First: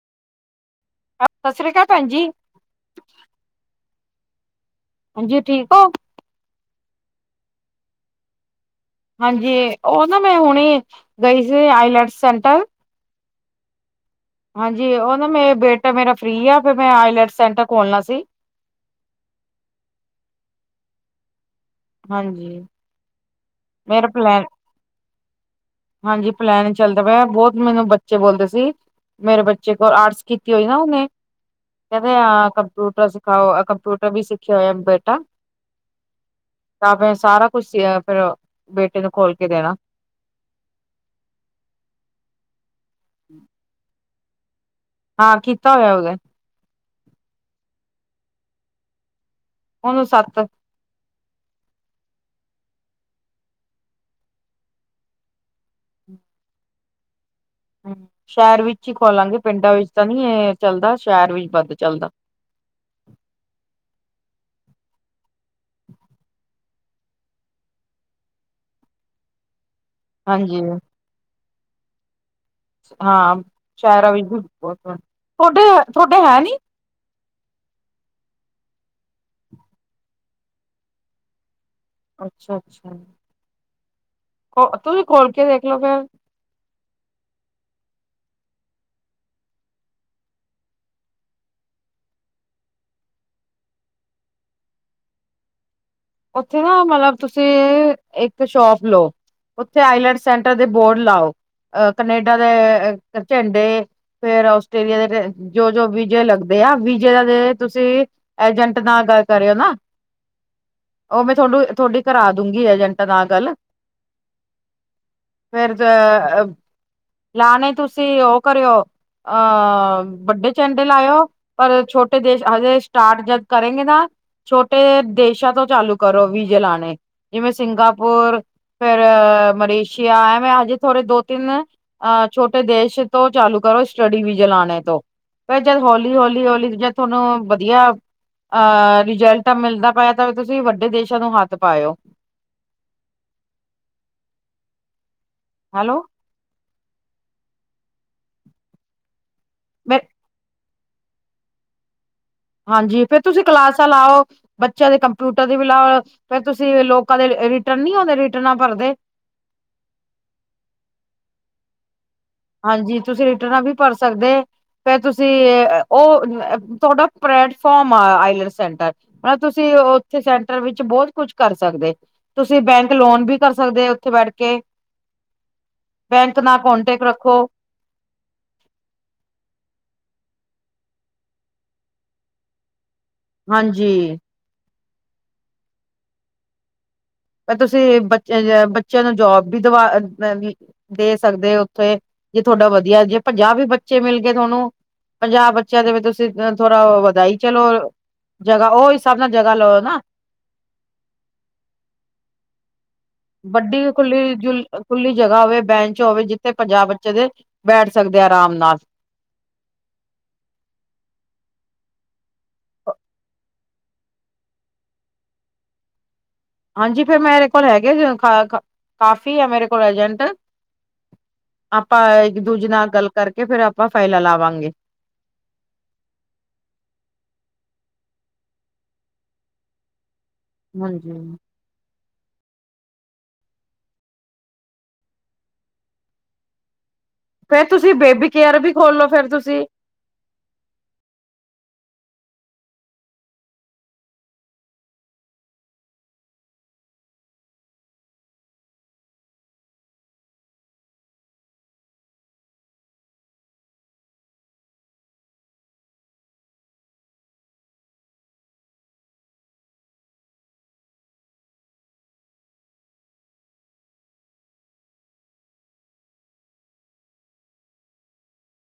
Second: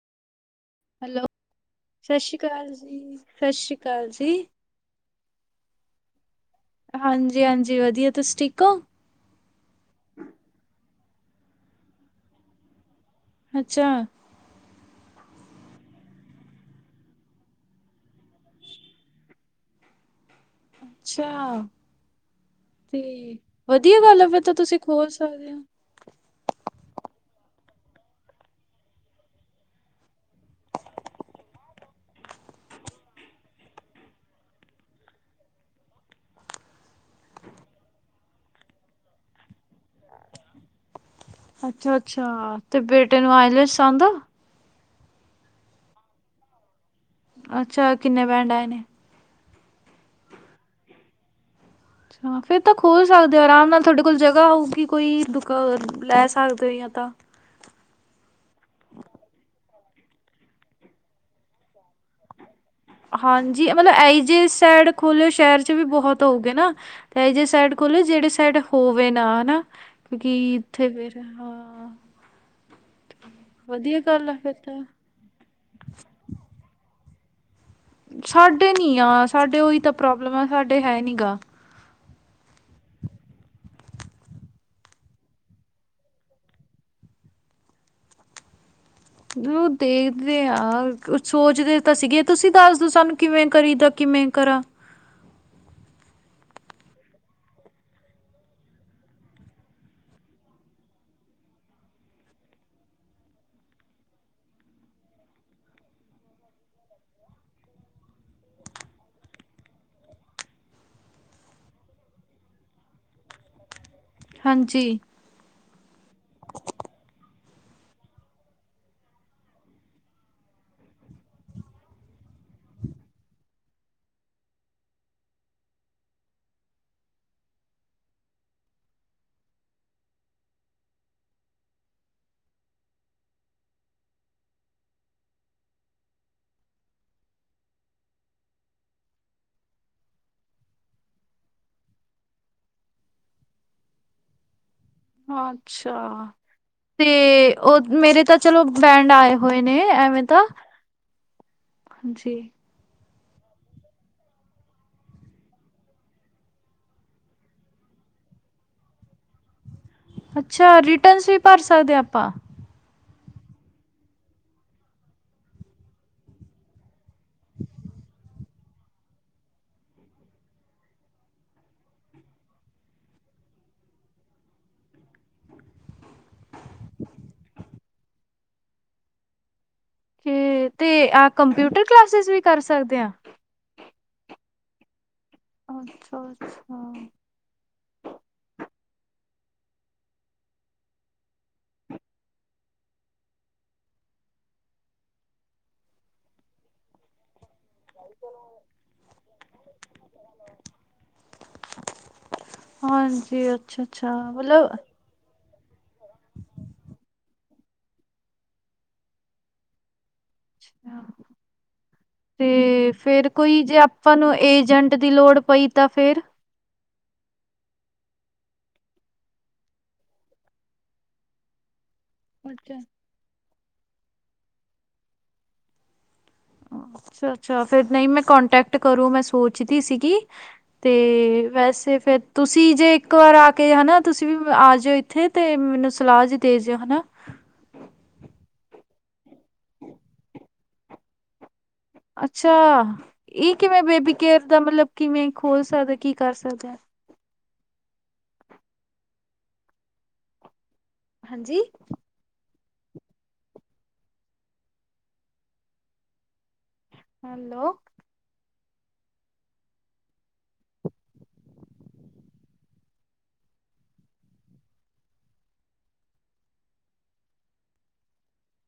Hello! Sat Sri ਅਕਾਲ ਭੈਣ ਸਤਿ ਜੀ, ਸ਼੍ਰੀ ਅਕਾਲ ਜੀ। ਸਤਿ ਸ੍ਰੀ ਅਕਾਲ ਜੀ। ਹਾਂਜੀ, ਠੀਕ ਹੋ? ਹਾਂਜੀ- ਹਾਂਜੀ। ਵਧੀਆ ਤੁਸੀਂ ਠੀਕ ਹੋ? ਹਾਂਜੀ। ਉਹ ਨਾ ਮੈਂ ਹੁਣੀ ਗਈ ਸੀ, ਆਈਲੈਟ ਸੇਂਟਰ ਅੱਛਾ। ਹਾਂਜੀ। ਉਹ ਨਾ ਮੇਂ ਬੇਟਾ ਮੇਰਾ ਫ੍ਰੀ ਆ, ਫਿਰ ''ਮੈਂ ਆਈਲੈਟ ਸੈਂਟਰ ਖੋਲਣਾ ਸੀ। [inaudible] ਅੱਛਾ, ਹਾਂਜੀ ਤੇ ਵਧੀਆ ਮੇਰਾ ਗੱਲ ਆ ਫਿਰ ਪਲੈਨ ਤਾਂ ਤੁਸੀਂ ਖੋਲ ਸਕਦੇ ਆ। ਹਾਂਜੀ ਪਲੈਨ ਚੱਲਦਾ ਪਿਆ, ਬਹੁਤ ਮੈਨੂੰ ਬੱਚੇ ਬੋਲਦੇ ਸੀ ਮੇਰੇ ਬੱਚੇ ਕੋਲ ਆਰਟਸ ਕੀਤੀ ਹੋਈ ਨਾ ਉਹਨੇ ਕਹਿੰਦੇ ਆਹ ਕੰਪਿਊਟਰ ਸਿਖਾਓ, ਏਹ ਕੰਪਿਊਟਰ ਵੀ ਸਿੱਖਿਆ ਹੋਇਆ ਬੇਟਾ। ਤਾਂ ਫਿਰ ਸਾਰਾ ਕੁਛ ਅਹ ਫਿਰ ਬੇਟੇ ਨੂੰ ਖੋਲ ਕੇ ਦੇਣਾ। ਅੱਛਾ-ਅੱਛਾ, ਤੇ ਬੇਟੇ ਨੂੰ ਆਈਲੇਟ੍ਸ ਆਂਦਾ। ਹਾਂ ਕੀਤਾ ਹੋਇਆ ਉਹਦੇ ਅੱਛਾ ਕਿੰਨੇ ਬੇਂਡ ਆਏ ਨੇ? ਉਹਨੂੰ ਸੱਤ ਅੱਛਾ। ਫੇਰ ਤਾਂ ਖੋਲ ਸਕਦੇ ਹੋ ਆਰਾਮ ਨਾਲ, ਤੁਹਾਡੇ ਕੋਲ ਜਗ੍ਹਾ ਹੋਊਗੀ ਕੋਈ ਦੁਕ ਲੈ ਸਕਦੇ ਹੋ ਜਾਂ ਕੁੱਤਾ ਹੂੰ, ਸ਼ਹਿਰ ਵਿੱਚ ਹੀ ਖੋਲਾਂਗੇ ਪਿੰਡਾਂ ਵਿੱਚ ਤਾਂ ਨਹੀ ਇਹ ਚੱਲਦਾ, ਸ਼ਹਿਰ ਵਿੱਚ ਵੱਧ ਚੱਲਦਾ [unintelligible] ਹਾਂਜੀ। ਮਤਲਬ ਐਈਜੇ ਸਾਈਡ ਖੋਲਿਓ ਸ਼ਹਿਰ'ਚ ਵੀ ਬਹੁਤ ਹੋਊਗੇ ਨਾ, ਤੇ ਇਹੀਜੇ ਸਾਈਡ ਖੋਲੋ ਜਿਹੜੇ ਸਾਈਡ ਹੋਵੇ ਨਾ, ਹਨਾ। ਕਿਉਂਕਿ ਹਾਂਜੀ, ਇੱਥੇ ਫਿਰ ਹ ਹਾਂ, ਵਧੀਆ ਸ਼ਹਿਰਾਂ ਵਿੱਚ ਗੱਲ ਆ ਵੀ ਫਿਰ ਤਾਂ। ਥੋਡੇ-ਥੋਡੇ ਹੈ, ਨੀ? ਸਾਡੇ ਨੀ ਆ ਸਾਡੇ ਉਹੀ ਤਾਂ ਪ੍ਰੋਬਲਮ ਆ, ਸਾਡੇ ਹੈਨੀ ਗਾ। ਅੱਛਾ, ਅੱਛਾ। ਓ, ਤੁਸੀਂ ਖੋਲ ਕੇ ਦੇਖਲੋ ਫੇਰ [unintelligible] ਉਹ ਦੇਖਦੇ ਆਂ, ਸੋਚਦੇ ਤਾਂ ਸੀਗੇ। 'ਤੁਸੀਂ ਦੱਸਦੋ ਸਾਨੂੰ ਕਿਵੇਂ ਕਰੀਦਾ ਕਿ ਮੇਂ, ਕਰਾਂ। ਉੱਥੇ ਨਾ ਮਤਲਬ ਤੁਸੀਂ ਇੱਕ ਸ਼ੋਪ ਲਓ ਉੱਥੇ ਆਈਲੇਟ ਸੈਂਟਰ ਦੇ ਬੋਰਡ ਲਾਓ। ਅ ਕਨੇਡਾ ਦੇ ਝੰਡੇ ਫੇਰ, ਆਸਟ੍ਰੇਲੀਆ ਦੇ, ਜੋ-ਜੋ ਵਿਜੇ ਲਗਦੇ ਵੀਜੇ ਦਾ ਦੇ ਤੁਸੀ, ਏਜੰਟ ਨਾਲ ਗੱਲ ਕਰਿਓ ਨਾ। [unintelligible] ਉਹ ''ਮੈਂ ਥੋਨੂੰ, ਥੋਡੀ ਕਰਰਾ ਦੂਗੀ ਏਜੰਟ ਨਾਲ ਗੱਲ। ਹਾਂਜੀ। ਫਿਰ ਜ ਲਾਣੇ ਤੁਸੀਂ ਉਹ ਕਰਿਓ ਅਹ ਵੱਡੇ ਚੰਡੇ ਲਾਇਓ ਪਰ, ਛੋਟੇ ਦੇਸ਼ ਹਜੇ ਸਟਾਰਟ ਜਦ ਕਰੇਂਗੇ ਨਾ ਛੋਟੇ ਦੇਸ਼ਾਂ ਤੋਂ ਚਾਲੂ ਕਰੋ ਵੀਜ਼ੇ ਲਾਣੇ, ਜਿਵੇਂ, ਸਿੰਗਾਪੁਰ ਫੇਰ, ਮਲੇਸ਼ੀਆ ਆ ਐਮੇਂ ਹਜੇ ਥੋੜੇ ਦੋ- ਤਿੰਨ ਅ ਛੋਟੇ ਦੇਸ਼ ਤੋਂ ਚਾਲੂ ਕਰੋ ਸਟੱਡੀ ਵੀਜੇ ਚਲਾਣੇ ਤੋਂ ਫ ਜਦ ਹੋਲੀ- ਹੌਲੀ-ਹੋਲੀ, ਜਦ ਤੁਹਾਨੂੰ ਵਧੀਆ ਅਹ। ਰਿਜਲਟ ਤਾ ਮਿਲਦਾ ਪਿਆ ਤਾਵੀ ਤੁਸੀਂ ਵੱਡਾ ਵਡੇ ਦੇਸ਼ਾਂ ਨੂੰ ਹੱਥ ਪਾਇਓ। ਅੱਛਾ। ਹੈਲੋ ਤੇ, ਉਹ ਮੇਰੇ ਤਾਂ ਚਲੋ ਬੈਂਡ ਆਏ। ਹੋਏ ਨੇ। ਮੈਂ ਐਵੇਂ ਤਾਂ, ਜੀ। ਹਾਂਜੀ। ਫਿਰ ਤੁਸੀਂ ਕਲਾਸਾਂ ਲਾਓ ਬੱਚਿਆਂ ਦੇ ਕੰਪਿਊਟਰ ਦੀ ਵੀ ਲਾਓ, ਫੇਰ ਤੁਸੀਂ ਲੋਕਾਂ ਦੇ ਏਰਿਟਰਨ ਨੀ ਹੁੰਦੇ ਟ ਨਾ ਭਰਦੇ ਅੱਛਾ ਰਿਟਰਨਸ ਵੀ ਭਰ ਸਕਦੇ ਆਪਾਂ ਹਾਂਜੀ ਤੁਸੀਂ ਰਿਟਰਨਾਂ ਵੀ ਭਰ ਸਕਦੇ। ਫ ਤੁਸੀਂ ਉਹ ਤੁਹਾਡਾ ਪਲੈਟਫਾਰਮ ਆ ਆਈਲ ਸੈਂਟਰ ਮਤ ਤੁਸੀਂ ਉੱਥੇ ਸੈਂਟਰ ਵਿੱਚ ਬਹੁਤ ਕੁਛ ਕਰ ਸਕਦੇ ਤੁਸੀਂ ਬੈਂਕ ਲੋਨ ਵੀ ਕਰ ਸਕਦੇ ਉੱਥੇ ਬੈਠ ਕੇ ਹ [inaudible] ਬੈਂਕ ਨਾਲ ਕੋਂਟੈਕਟ ਰੱਖੋ। ਤੇ ਆਹ ਕੰਪਿਊਟਰ ਕਲਾਸਿਸ ਵੀ ਕਰ ਸਕਦੇ ਹਾਂ। ਹਾਂਜੀ। ਅੱਛਾ ਅੱਛਾ ਤੁਸੀਂ ਬੱਚੇ-ਬੱਚਿਆਂ ਨੂੰ, ਜੋਬ ਵੀ ਦਵਾ ਦੇ ਸਕਦੇ ਉੱਥੇ। ਜੇ ਤੁਹਾਡਾ ਵਧੀਆ ਜੇ, ਪੰਜਾਹ ਵੀ ਬੱਚੇ ਮਿਲ ਗਏ ਥੋਨੁ ਪੰਜਾ ਬੱਚਿਆਂ ਦੇ ਵੀ, ਤੁਸੀਂ ਥੋਰਾ ਉਹ ਵਧਾਈ ਚਲੋ ਜਗ੍ਹਾ। ''ਉਹ ਹਿਸਾਬ ਨਾਲ ਜਗ੍ਹਾ ਲਓ ਨਾ। [inaudible] ਹਾਂਜੀ ਵੱਡੀ ਅੱਛਾ-ਅੱਛਾ ਖੁੱਲੀ, ਮਤਲਬ ਜੁਲ--ਖੁੱਲੀ ਜਗ੍ਹਾ ਹੋਵੇ। ਬੈਂਚ ਹੋਵੇ ਜਿੱਥੇ ਪੰਜਾ ਬੱਚੇ ਦੇ ਬੈਠ ਸਕਦੇ, ਅਰਾਮ ਨਾਲ। ਅੱਛਾ। ਤੇ, ਫੇਰ ਕੋਈ ਜੇ ਆਪਾਂ ਨੂੰ, ਏਜੰਟ ਦੀ ਲੋੜ ਪਈ ਤਾਂ ਫੇਰ? ਹਾਂਜੀ, ਫੇਰ ਮੇਰੇ ਕੋਲ ਹੈਗੇ ਅ, ਕਾਫੀ ਆ ਮੇਰੇ ਕੋਲ ਏਜੰਟ। ਆਪ ਆਪਾਂ ਇੱਕ ਦੂਜੇ ਅੱਛਾ। ਨਾਲ ਗੱਲ ਕਰਕੇ ਫੇਰ ਆਪਾਂ ਫਾਈਲਾਂ ਲਾਵਾਂਗੇ। ਅੱਛਾ ਅੱਛਾ ਫੇਰ ਨਹੀਂ ਮੈਂ ਕੋਂਟੈਕਟ ਕਰੂੰ ਮੈਂ ਸੋਚਦੀ ਸੀਗੀ। ਤੇ ਹਾਂਜੀ ਵੈਸੇ ਫੇਰ ਤੁਸੀਂ ਜੇ ਇੱਕ ਵਾਰ ਆ ਕੇ ਹਨਾ ਤੁਸੀਂ ਵੀ ਆ ਜਾਇਓ ਇੱਥੇ ਤੇ ਮੈਨੂੰ ਸਲਾਹ ਜੀ ਦੇ ਜਿਓ ਹਨਾ। ਫੇਰ ਤੁਸੀਂ ਬੇਬੀ ਕੇਅਰ ਵੀ ਖੋਲੋ ਫੇਰ ਤੁਸੀਂ ਅੱਛਾ ਇਹ ਕਿਵੇਂ ਬੇਬੀ ਕੇਅਰ ਦਾ ਮਤਲਬ ਕਿਵੇਂ ਖੋਲ ਸਕਦਾ ਕੀ ਕਰ ਸਕਦਾ। ਹਾਂਜੀ। ਹੈਲੋ